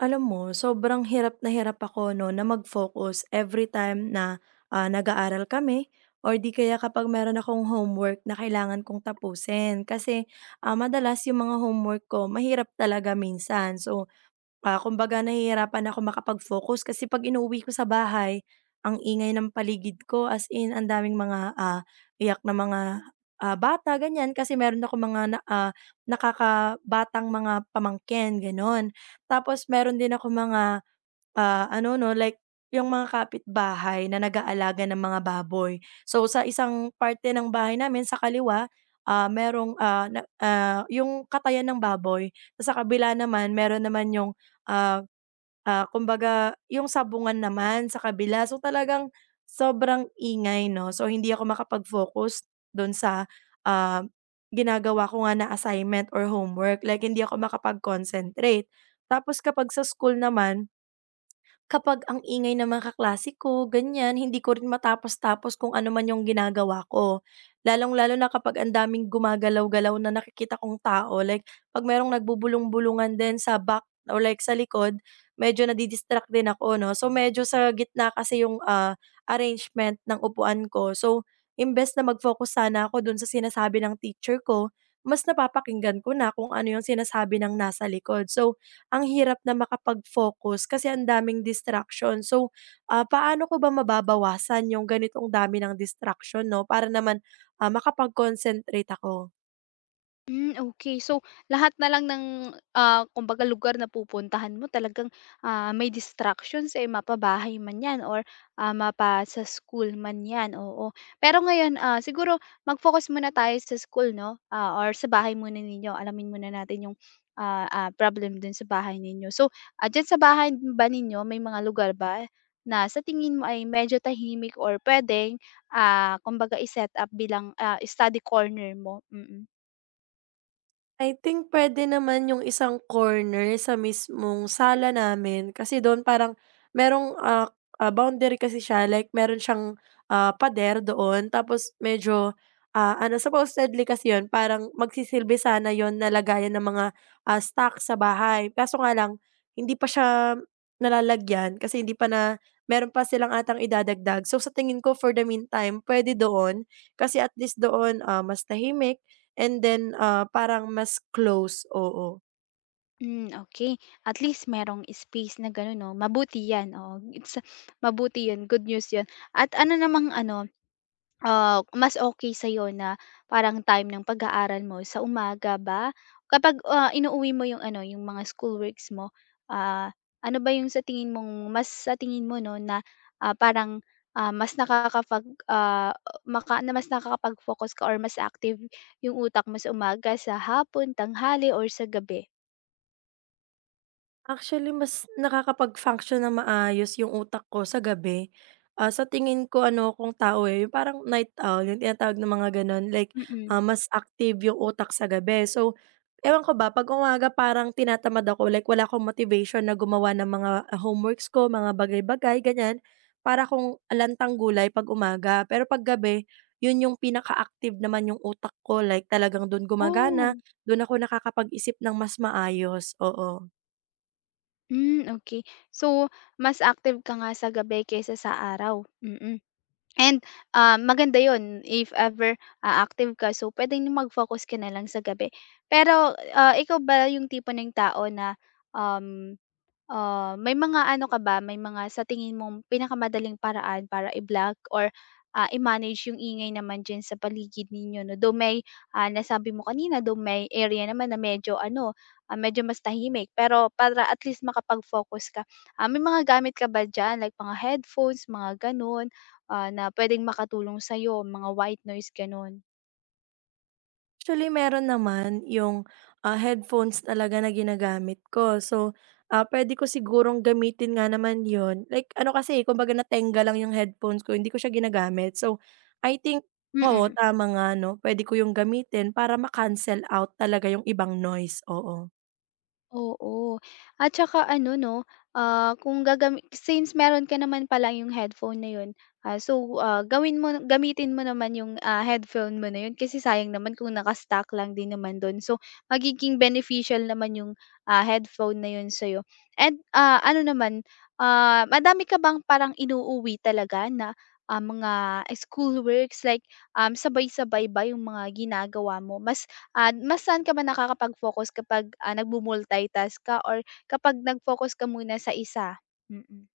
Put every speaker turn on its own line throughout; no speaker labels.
Alam mo, sobrang hirap na hirap ako 'no, na mag-focus every time na, nag-aaral kami or 'di kaya kapag meron akong homework na kailangan kong tapusin. Kasi, madalas yung mga homework ko mahirap talaga minsan. So, kumbaga nahihirapan ako makapag-focus kasi 'pag inuuwi ko sa bahay, ang ingay ng paligid ko as in ang daming mga, iyak na mga, bata ganyan kasi meron ako mga nakakabatang mga pamangkin gano'n. Tapos meron din ako mga ano 'no, like yung mga kapitbahay na nag-aalaga ng mga baboy. So, sa isang parte ng bahay namin sa kaliwa, merong, yung katayan ng baboy. Tas sa kabila naman meron naman yung, ah, kumbaga yung sabungan naman sa kabila. So, talagang sobrang ingay 'no. So, hindi ako makapag-focus dun sa, ah, ginagawa ko nga na assignment or homework. Like hindi ako makapag-concentrate. Tapos kapag sa school naman kapag ang ingay ng mga kaklase ko, ganyan, hindi ko rin matapos-tapos kung ano man yung ginagawa ko. Lalong-lalo na kapag ang daming gumagalaw-galaw na nakikita kong tao, like, pag merong nagbubulong-bulungan din sa back or like sa likod, medyo nadidistract din ako, no? So, medyo sa gitna kasi yung arrangement ng upuan ko. So, imbes na mag-focus sana ako dun sa sinasabi ng teacher ko, mas napapakinggan ko na kung ano yung sinasabi ng nasa likod. So, ang hirap na makapag-focus kasi ang daming distraction. So, paano ko ba mababawasan yung ganitong dami ng distraction 'no, para naman, makapag-concentrate ako?
Hmm, okay. So, lahat na lang ng, kumbaga lugar na pupuntahan mo talagang, may distractions, eh, mapabahay man 'yan or, mapa sa school man 'yan, oo. Pero ngayon, siguro mag-focus muna tayo sa school 'no, or sa bahay muna ninyo. Alamin muna natin yung, problem dun sa bahay ninyo. So, diyan sa bahay ba ninyo may mga lugar ba na sa tingin mo ay medyo tahimik or puwedeng, kumbaga i-set up bilang, study corner mo? Mm. Mm.
I think pwede naman yung isang corner sa mismong sala namin kasi doon parang merong, boundary kasi siya like meron siyang, pader doon tapos medyo, ano supposedly kasi 'yun parang magsisilbi sana 'yun na lagayan ng mga, stock sa bahay kaso nga lang hindi pa siya nalalagyan kasi hindi pa meron pa silang atang idadagdag. So, sa tingin ko for the meantime pwede doon kasi at least doon, mas tahimik. And then, parang mas close, oo.
Hmm, okay. At least merong space na gano'n 'no, mabuti 'yan, oo. It's mabuti 'yun, good news 'yun. At ano namang ano, mas okey sa'yo na parang time ng pag-aaral mo sa umaga ba? Kapag, inuuwi mo 'yung ano, 'yung mga schoolworks mo, ah, ano ba 'yung sa tingin mong mas sa tingin mo 'no na, parang, mas nakakapag, ah, maka na mas nakakapag-focus ka or mas active 'yung utak mo sa umaga, sa hapon, tanghali or sa gabi?
Actually, mas nakakapag-function na maayos yung utak ko sa gabi. Ah, sa tingin ko ano kung tao, eh, yung parang night owl, yung tinatawag na mga gano'n, like,
Mm.
mas active yung utak sa gabi. So, ewan ko ba, 'pag umaga parang tinatamad ako, like wala akong motivation na gumawa ng mga homeworks ko, mga bagay-bagay, ganiyan. Para kung lantang gulay 'pag umaga. Pero 'pag gabi, yun yung pinaka-active naman yung utak ko, like talagang dun gumagana,
Oh,
dun ako nakakapag-isip ng mas maayos, oo.
hmm, okay. So, mas active ka nga sa gabi kaysa sa araw, mm. And, maganda yon. If ever, active ka so puwedeng mag-focus ka na lang sa gabi. Pero, ikaw ba yung tipo ng tao na, um may mga ano ka ba, may mga sa tingin mong pinakamadaling paraan para i-block or, i-manage yung ingay naman diyan sa paligid ninyo 'no? Though may, nasabi mo kanina though may area naman na medyo ano, medyo mas tahimik pero para at least makapag-focus ka, may mga gamit ka ba diyan like mga headphones, mga gano'n, na puwedeng makatulong sa'yo, mga white noise gano'n?
Actually, meron naman yung, headphones talaga na ginagamit ko. So, pwede ko sigurong gamitin nga naman yon. Like ano kasi, eh, kumbaga natenga lang yung headphones ko, hindi ko siya ginagamit. So, I think oo,
Mm.
tama nga 'no, pwede ko yung gamitin para ma-cancel out talaga yung ibang noise, oo.
Oo. At saka ano 'no, kung gagami since meron ka naman pala yung headphone na yun, so, gawin mo gamitin mo naman yung, headphone mo na yun kasi sayang naman kung nakastack lang din naman dun. So, magiging beneficial naman yung, headphone na yun sa'yo. And, ano naman, madami ka bang parang inuuwi talaga na, mga school works like, sabay-sabay ba yung mga ginagawa mo? Mas saan ka ba nakakapag-focus kapag, nagmu-multitask ka or kapag nag-focus ka muna sa isa? Mm,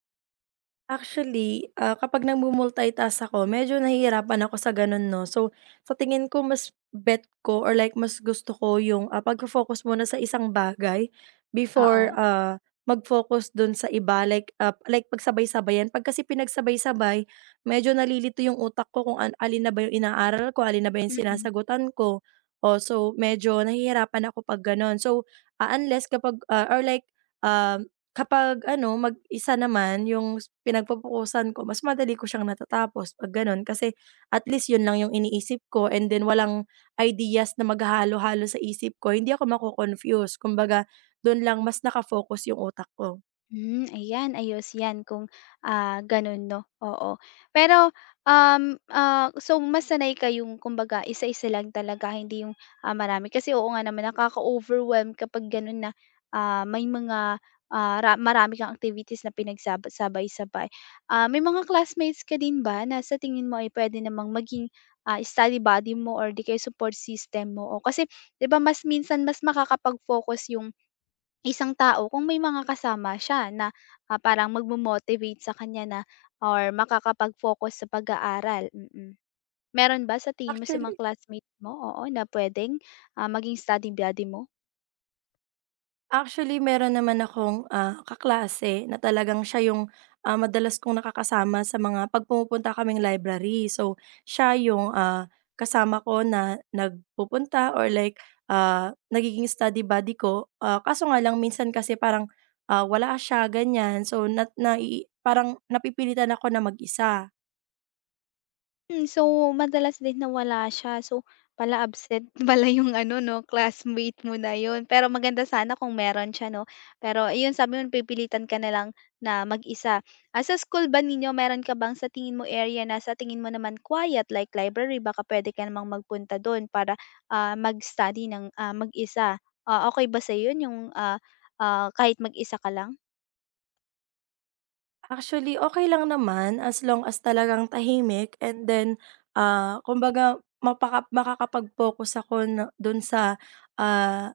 Actually, kapag nagmu-multitask ako medyo nahihirapan ako sa gano'n 'no. So, sa tingin ko mas bet ko or like mas gusto ko yung, pagfo-focus muna sa isang bagay before,
oo,
mag-focus dun sa iba like, like pagsabay-sabayan. 'Pag kasi pinagsabay-sabay medyo nalilito yung utak ko kung an alin na ba yung inaaral ko, alin na ba yung
mm.
sinasagutan ko. Oh, so medyo nahihirapan ako 'pag gano'n. So, unless kapag, or like, um, kapag ano mag-isa naman yung pinagpapukusan ko, mas madali ko siyang natatapos 'pag gano'n. Kasi at least 'yun lang 'yung iniisip ko and then walang ideas na maghahalo-halo sa isip ko, hindi ako mako-confuse. Kumbaga, dun lang mas naka 'yung utak ko.
Hmm, ayan ayos 'yan kung, gano'n 'no, oo. Pero, so mas sanay kayong kumbaga isa-isa lang talaga hindi yung, marami kasi oo nga naman nakaka-overwhelm kapag gano'n na, may mga, ah, ra marami kang activities na pinagsaba sabay-sabay. May mga classmates ka din ba na sa tingin mo ay puwede namang maging, study buddy mo or di kaya support system mo? O kasi 'di ba mas minsan mas makakapag-focus yung isang tao kung may mga kasama siya na, parang magmo-motivate sa kanya na or makakapag-focus sa pag-aaral, mm. Mm. Meron ba sa tingin mo sa mga
Actually
classmates mo, oo, na pwedeng maging study buddy mo?
Actually, meron naman akong, kaklase na talagang siya yung, madalas kong nakakasama sa mga 'pag pumupunta kaming library. So, siya yung, kasama ko na nagpupunta or like, nagiging study buddy ko. Ah, kaso nga lang minsan kasi parang, wala siya, ganyan. So, na nai parang napipilitan ako na mag-isa.
Hmm, so madalas din nawala siya. So, pala absent pala yung ano 'no, classmate mo na yun. Pero maganda sana kung meron siya 'no. Pero ayun, sabi mo napipilitan ka na lang na mag-isa. Sa school ba ninyo meron ka bang sa tingin mo area na sa tingin mo naman quiet like library? Baka pwede ka namang magpunta dun para, mag-study ng, mag-isa. Okay ba sa yun yung, kahit mag-isa ka lang?
Actually, okay lang naman as long as talagang tahimik and then, kumbaga mapaka makakapag-focus ako na dun sa, ah,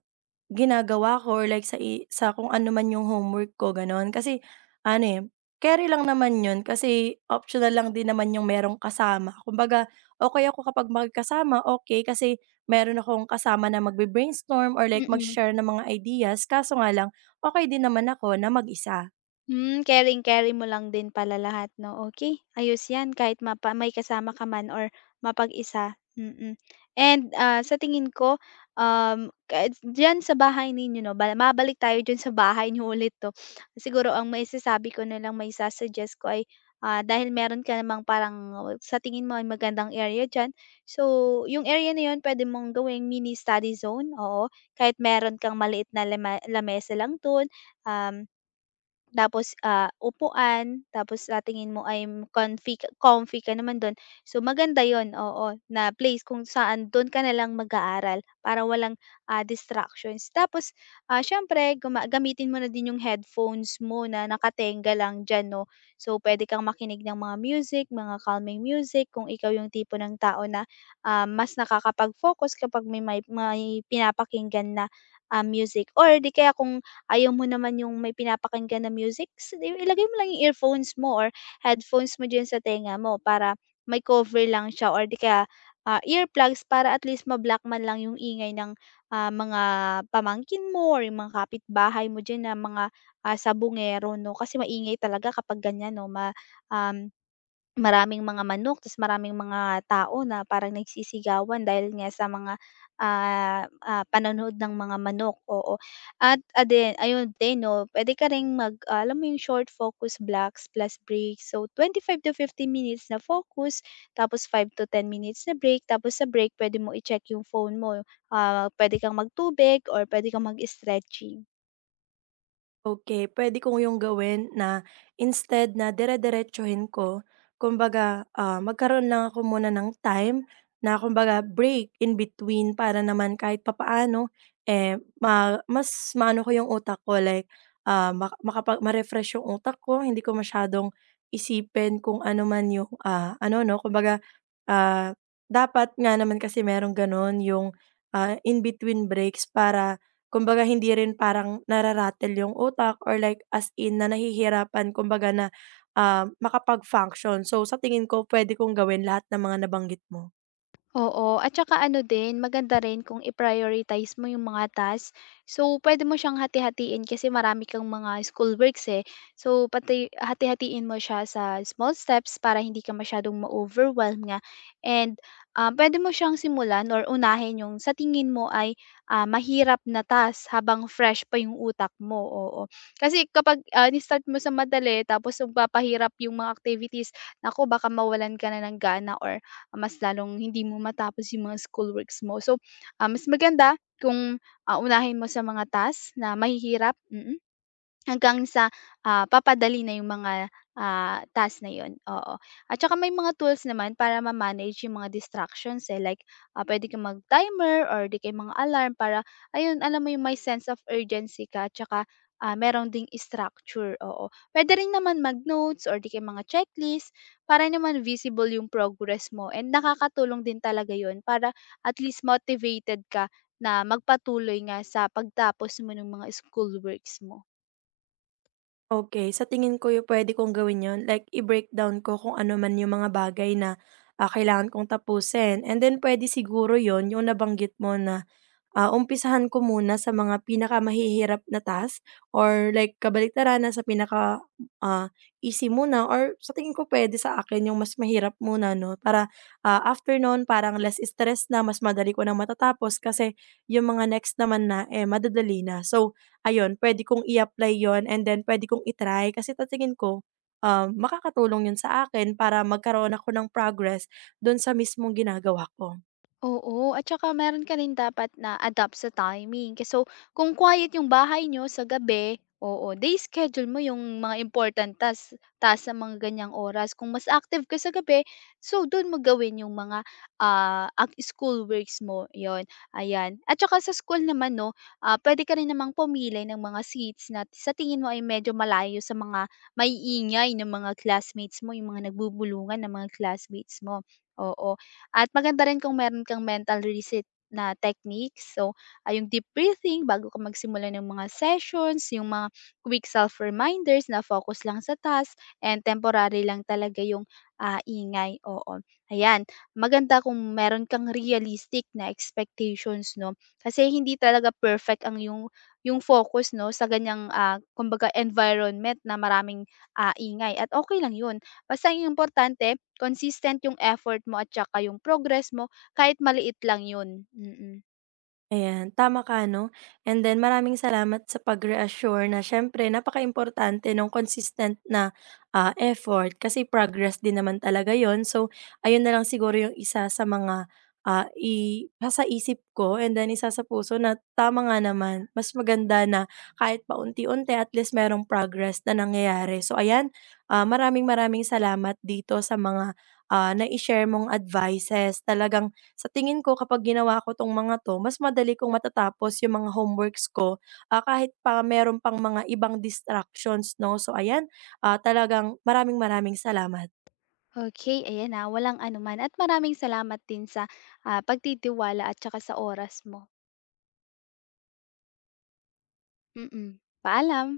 ginagawa ko or like sa i sa kung ano man yung homework ko, gano'n. Kasi ano, eh, keri lang naman yun kasi optional lang din naman yung merong kasama. Kumbaga, okay ako kapag magkasama okay kasi meron akong kasama na magbe-brainstorm or like
Mm.
mag-share ng mga ideas. Kaso nga lang, okey din naman ako na mag-isa.
Hmm, caring caring mo lang din pala lahat 'no, okay ayos 'yan kahit mapa may kasama ka man or mapag-isa, mm. And, sa tingin ko, kahit diyan sa bahay ninyo 'no, ba mabalik tayo diyan sa bahay niyo ulit 'to. Siguro ang maisasabi ko na lang, maisa-suggest ko ay, dahil meron ka namang parang sa tingin mo ay magandang area diyan, so yung area na 'yun puwede mong gawing mini study zone, oo. Kahit meron kang maliit na lamesa lang do'n, um, tapos, upuan, tapos sa tingin mo ay comfy ka naman dun. So maganda yon oo, na place kung saan dun ka na lang mag-aaral para walang, distractions. Tapos, siyempre gamitin mo na din yung headphones mo na nakatenga lang diyan 'no. So pwede kang makinig ng mga music, mga calming music kung ikaw yung tipo ng tao na, mas nakakapag-focus kapag may pinapakinggan na, music or di kaya kung ayaw mo naman yung may pinapakinggan na music, s i ilagay mo lang yung earphones mo or headphones mo diyan sa tenga mo para may cover lang siya or di kaya, earplugs para at least ma-block man lang yung ingay ng, mga pamangkin mo or yung mga kapitbahay mo diyan na mga, sabungero 'no, kasi maingay talaga kapag ganyan 'no ma um maraming mga manok ta's maraming mga tao na parang nagsisigawan dahil nga sa mga, panonood ng mga manok, oo. At, din ayun din 'no, puwede ka ring alam mo yung short focus blocks plus break, so, 25 to 15 minutes na focus, tapos 5 to 10 minutes na break, tapos sa break pwede mo i-check yung phone mo. Puwede kang magtubig or pwede kang mag-stretching.
Okay, puwede ko yung gawin na instead na dire-diretsuhin ko, kumbaga, magkaroon lang ako muna ng time na kumbaga break in between para naman kahit papaano, eh, ma mas maano ko yung utak ko like, ma makapag ma-refresh yung utak ko, hindi ko masyadong isipin kung ano man yung, ano 'no, kumbaga, ah, dapat nga naman kasi merong gano'n yung, in between breaks para Kumbaga hindi rin parang nara yung utak or like as in na nahihirapan kumbaga na, makapag-function. So sa tingin ko puwede kong gawin lahat ng mga nabanggit mo.
Oo, at saka ano din, maganda rin kung i-prioritize mo yung mga task. So, pwede mo siyang hati-hatiin kasi marami kang mga schoolworks, eh. So, pati hati-hatiin mo siya sa small steps para hindi ka masyadong ma-overwhelm nga and, pwede mo siyang simulan or unahin yung sa tingin mo ay, mahirap na task habang fresh pa yung utak mo, oo. Kasi kapag, ini-start mo sa madali tapos nagpapahirap yung mga activities, naku, baka mawalan ka na ng gana or mas lalong hindi mo matapos yung mga schoolworks mo. So, mas maganda kung, unahin mo sa mga task na mahihirap, mm. Hanggang sa, papadali na yung mga, task na yun, oo. At saka may mga tools naman para ma-manage yung mga distractions, eh, like, puwede kang mag-timer or di kaya mga alarm para ayun, alam mo yung may sense of urgency ka at saka, meron ding structure, oo. Puwede rin naman mag-notes or di kaya mga checklist para naman visible yung progress mo and nakakatulong din talaga yun para at least motivated ka na magpatuloy nga sa pagtapos mo ng mga school works mo.
Okay sa tingin ko yung puwede kong gawin yun, like i-breakdown ko kung ano man yung mga bagay na, kailangan kong tapusin and then pwede siguro yon yung nabanggit mo na umpisahan ko muna sa mga pinakamahihirap na task or like kabaliktaran na sa pinaka ah, easy muna or sa tingin ko puwede sa akin yung mas mahirap muna 'no para, after no'n parang less stress na, mas madali ko na matatapos kasi yung mga next naman na, eh, madadali na. So ayun, puwede kong i-apply 'yon and then puwede kong i kasi tatingin ko, makakatulong 'yon sa akin para magkaroon ako ng progress do'n sa mismong ginagawa ko.
Oo, at saka meron ka rin dapat na adapt sa timing. So, kung quiet yung bahay nyo sa gabi, oo, day schedule mo yung mga important task, sa mga ganyang oras. Kung mas active ka sa gabi, so doon mo gawin yung ang school works mo. Yon. Ayan. At saka sa school naman no, pwede ka rin namang pumili ng mga seats na sa tingin mo ay medyo malayo sa mga maiingay ng mga classmates mo, yung mga nagbubulungan ng mga classmates mo. Oo. At maganda rin kung meron kang mental reset na techniques. So, yung deep breathing bago ka magsimula ng mga sessions, yung mga quick self-reminders na focus lang sa task and temporary lang talaga yung ingay. Oo. Ayan. Maganda kung meron kang realistic na expectations, no? Kasi hindi talaga perfect ang yung focus no sa ganyang kumbaga environment na maraming ingay at okay lang 'yun. Basta ang importante consistent yung effort mo at saka yung progress mo kahit maliit lang yun, mm.
Ayan, tama ka 'no. And then maraming salamat sa pag-reassure na syempre napaka-importante ng consistent na, effort kasi progress din naman talaga yon. So, ayun na lang siguro yung isa sa mga, i nasa isip ko and then isa sa puso na tama nga naman, mas maganda na kahit paunti-unti at least merong progress na nangyayari. So ayan, maraming maraming salamat dito sa mga, nai-share mong advices. Talagang sa tingin ko kapag ginawa ko 'tong mga 'to, mas madali kong matatapos yung mga homeworks ko, kahit pa meron pang mga ibang distractions 'no. So ayan, talagang maraming maraming salamat.
Okey, ayan, na, walang anuman at maraming salamat din sa, pagtitiwala at saka sa oras mo. Mm, paalam.